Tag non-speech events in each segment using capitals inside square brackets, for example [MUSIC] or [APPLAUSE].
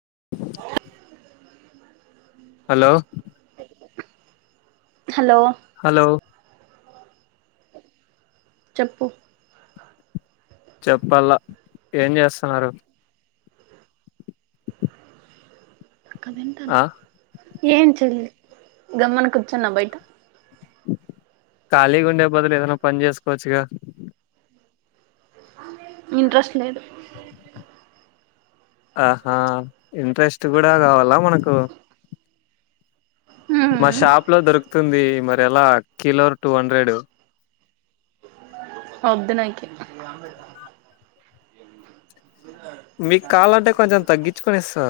స్ hello hello hello చెప్పు చెప్పాల ఏం చేస్తున్నారు కదండి అ ఏం చేయలే గమ్మన కూర్చున్న బయట ఖాళీ గా ఉండే బదులు ఏదైనా ఓ పని చేసుకోవచ్చుగా ఇంట్రస్ట్ లేదు ఆహా ఇంట్రెస్ట్ కూడా కావాలా మనకు మా షాప్ లో దొరుకుతుంది మరి ఎలా కిలో టూ హండ్రెడు వద్దు నాకి ఏంగాదు మీకు కావాలంటే కొంచెం తగ్గించుకొని ఇస్తా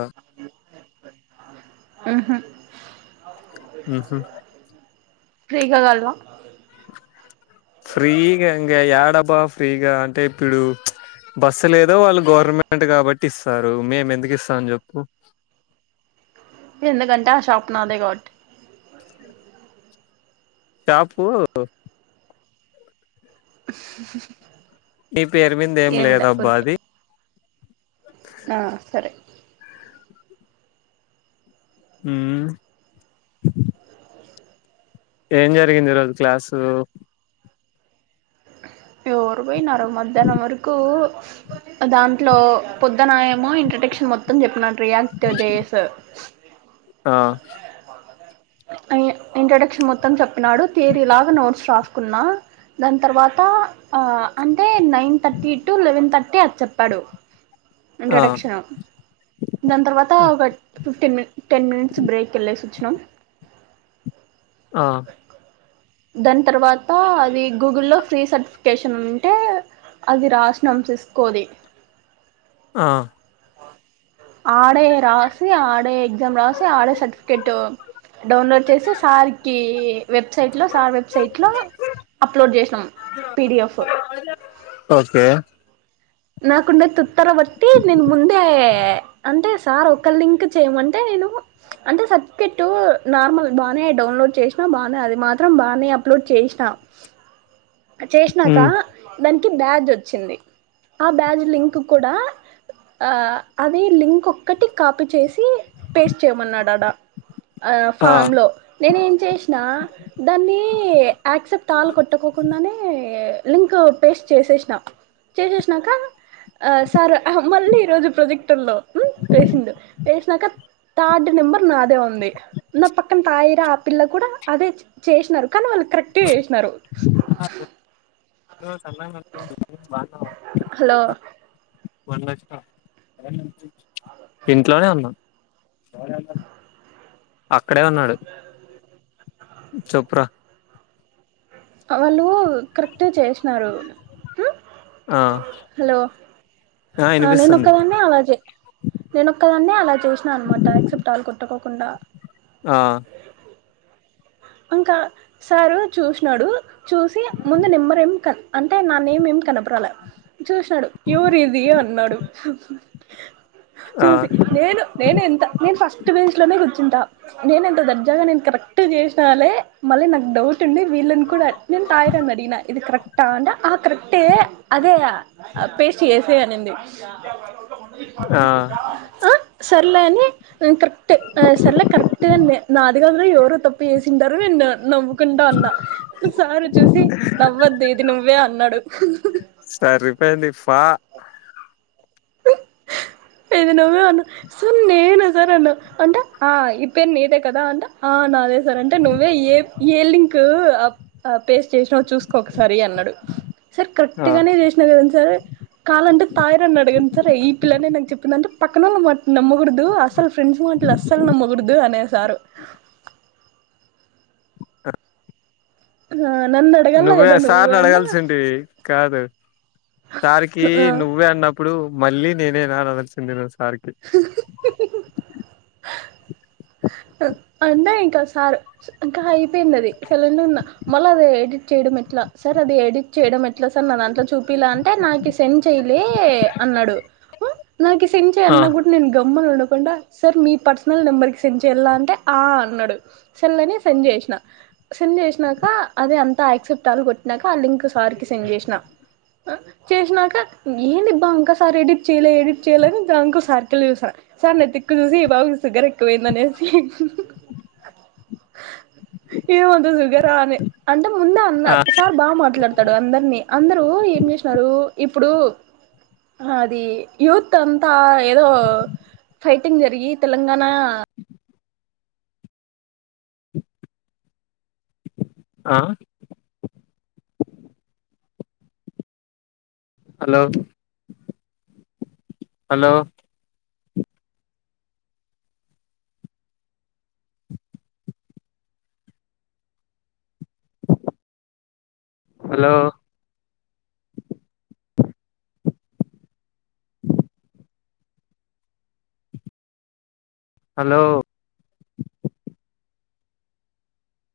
ఊహూ ఊహూ ఫ్రీగా కావాల్న ఫ్రీగా ఇంకా యాడబ్బా ఫ్రీగా అంటే ఇప్పుడు బస్సు లేదో వాళ్ళు గవర్నమెంట్ కాబట్టి ఇస్తారు మేము ఎందుకు ఇస్తాం చెప్పు ఎందుకంటే ఆ షాప్ నాదే కాబట్టి షాపు స్ స్ స్ స్ నీ పేరు మీద ఏం లేదబ్బా అది ఆ సరే మ్ ఏం జరిగింది ఈ రోజు క్లాసు ఎవరు పోయినర మధ్యాహ్నం వరకు దాంట్లో పొద్దున ఏమో ఇంట్రడక్షన్ మొత్తం చెప్పిన రియాక్ట్ జేస్ ఆ అయ్యే ఇంట్రొడక్షన్ మొత్తం చెప్పినాడు తీరి లాగ నోట్స్ రాసుకున్నా దాన్ తర్వాత ఆ అంటే nine thirty to eleven thirty అది చెప్పాడు ఆ ఇంట్రొడక్షన్ దాన్ తర్వాత ఒక fifteen minute ten minutes break వెళ్లేసివచ్చినాం ఆ దాని తర్వాత అది గూగుల్లో ఫ్రీ సర్టిఫికేషన్ ఉంటే అది రాసినం సిస్కోది ఆ ఆడే రాసి ఆడే ఎగ్జామ్ రాసి ఆడే సర్టిఫికేట్ డౌన్లోడ్ చేసి సార్కి వెబ్సైట్ సార్ వెబ్సైట్ లో అప్లోడ్ చేసినాం పిడిఎఫ్ [UNINTELLIGIBLE] ఓకే నాకుండే తత్తర బట్టి నేను ముందే అంటే సార్ ఒక లింక్ చేయమంటే నేను అంటే సర్టిఫికెట్ నార్మల్ బానే డౌన్లోడ్ చేసినా బానే అది మాత్రం బానే అప్లోడ్ చేసినా చేసినాక ఉమ్ దానికి బ్యాజ్ వచ్చింది ఆ బ్యాజ్ లింక్ కూడా ఆ అది లింక్ ఒక్కటి కాపీ చేసి పేస్ట్ చేయమన్నాడ ఆడా ఆ ఫామ్ లో నేనే ఏం చేసిన దాన్ని యాక్సెప్ట్ ఆల్ కొట్కోకుండానే లింక్ పేస్ట్ చేసేసినా చేసేసినాక అ సార్ అహ్ మళ్ళీ ఈరోజు ప్రొజెక్ట్ క్టర్ లో వేసిండు వేసినాక థర్డ్ నెంబర్ నాదే ఉంది నా పక్కన తయిరా ఆ పిల్ల కూడా అదే చేసినరు కాని వాళ్ళు కరెక్టే చేసినారు బ్రో సన్నగా నడుచు హలో బాగున్నావ మొన్న వచ్చిన ఇంట్లోనే ఉన్నాం అక్కడే ఉన్నాడు చొప్పురా ఆళ్ళు కరెక్ట్ గా చేసినారు ఆ ఆ నేను ఒక్కదాన్నే అలాగే జె నేనొక్కదాన్నే అలా చేసినా అనమాట యాక్సెప్ట్ ఆల్ కొట్టకోకుండా ఆ ఇంకా సారు చూసినాడు చూసి ముందు నెంబరేం కన్ అంటే నా నేమ్ ఏమి కనపరల చూసినాడు ఎవరిది అన్నాడు ఆ చూసి నేను నేను ఎంత నేను ఫస్ట్ బెంచ్లోనే కూర్చుంట నేను ఎంత దర్జాగా నేను కరెక్ట్ గ చేసిన స్తాలే మళ్ళీ నాకు డౌట్ ఉండి వీళ్ళని కూడా తయిరని అడిగినా ఇది కరెక్ట్ తాండ్డా ఆ కరెక్ట్ ఏ అదే పేస్ట్ చేసే అనింది ఆ అ సర్లే అని ఊ కరక్ట్ ఆ సర్లే కరెక్ట్ అని మే నాది గాదుర ఎవరో తప్పు పేసింటారు నిన్న నవ్వుకుంట అన్న సారొచ్చేసి నవ్వద్దు ఇది నువ్వే అన్నాడు సరిపోయింది ఫా ఇది నువ్వే అను సర్ నేనా సార్ అన్న అంట ఆ ఈ పేర్ నీదే కదా అంట ఆ నాదే సార్ అంటే నువ్వే ఏప్ ఏ లింకు పేస్ట్ చేసినావో చూసుకో ఒకసారి అన్నాడు సార్ ఆ కరెక్ట్ గానే జేసినా కదండి సార్ కాలంటే తాయారని అడగండి సార్ ఎయిట్ పిల్లనే నాకు చెప్పిందంటే పక్కనోళ్ళ మాట నమ్మకూడదు అసల్ ఫ్రెండ్స్ మాటలు అసలు నమ్మకూడదు అనే సారు నన్ను అడగల నువ్వే కదా నువ్వు సార్ని అంటే అడగాల్సింటివి కాదు సార్కి ఆ నువ్వే అన్నప్పుడు మళ్ళీ నేనేనా అని అనాల్సింది నువ్ సార్కి అంటే ఇంకా సార్ ఇంకా అయిపోయిందది సైలెంటు గున్నా మళ్ళ అది ఎడిట్ చేయడం ఎట్లా సార్ అది ఎడిట్ చేయడం ఎట్లా సార్ నా దాంట్లో చూపిలా అంటే నాకిస్ టెన్ చేయలే అన్నాడు నాకి సెండ్ చేయ్ ఆ అన్నా కూడా నేను గమ్మన ఉండకుండా సార్ మీ పర్సనల్ నెంబర్కి సెండ్ చేయాల అంటే ఆ అన్నాడు సర్లే అని సెండ్ చేసిన సెండ్ జేసినాక అదే అంతా యాక్సెప్ట్ ఆలు కొట్టినాక ఆ లింక్ సార్కి సెండ్ జేసినా ఆ చేసినాక ఏందిబ్బా ఇంకా సార్ ఎడిట్ చేయలే ఎడిట్ చేయ్యలే అని జాన్కు సార్కెళ్ళి జూస్తాన్న సార్ నాథిక్కు జూసి ఈ పాపకి ఫిగర్ ఎక్కువైందనేసి ఏమంత షూగరా అని అంటే ముందు అన్నా ఆ సార్ బాగా మాట్లాడు తాడు అందర్నీ అందరూ ఏం చేసినారు ఇప్పుడు హా అది యూత్ అంతా ఏదో ఫైటింగ్ జరిగి తెలంగాణ ఆ హలో హలో హలో హలో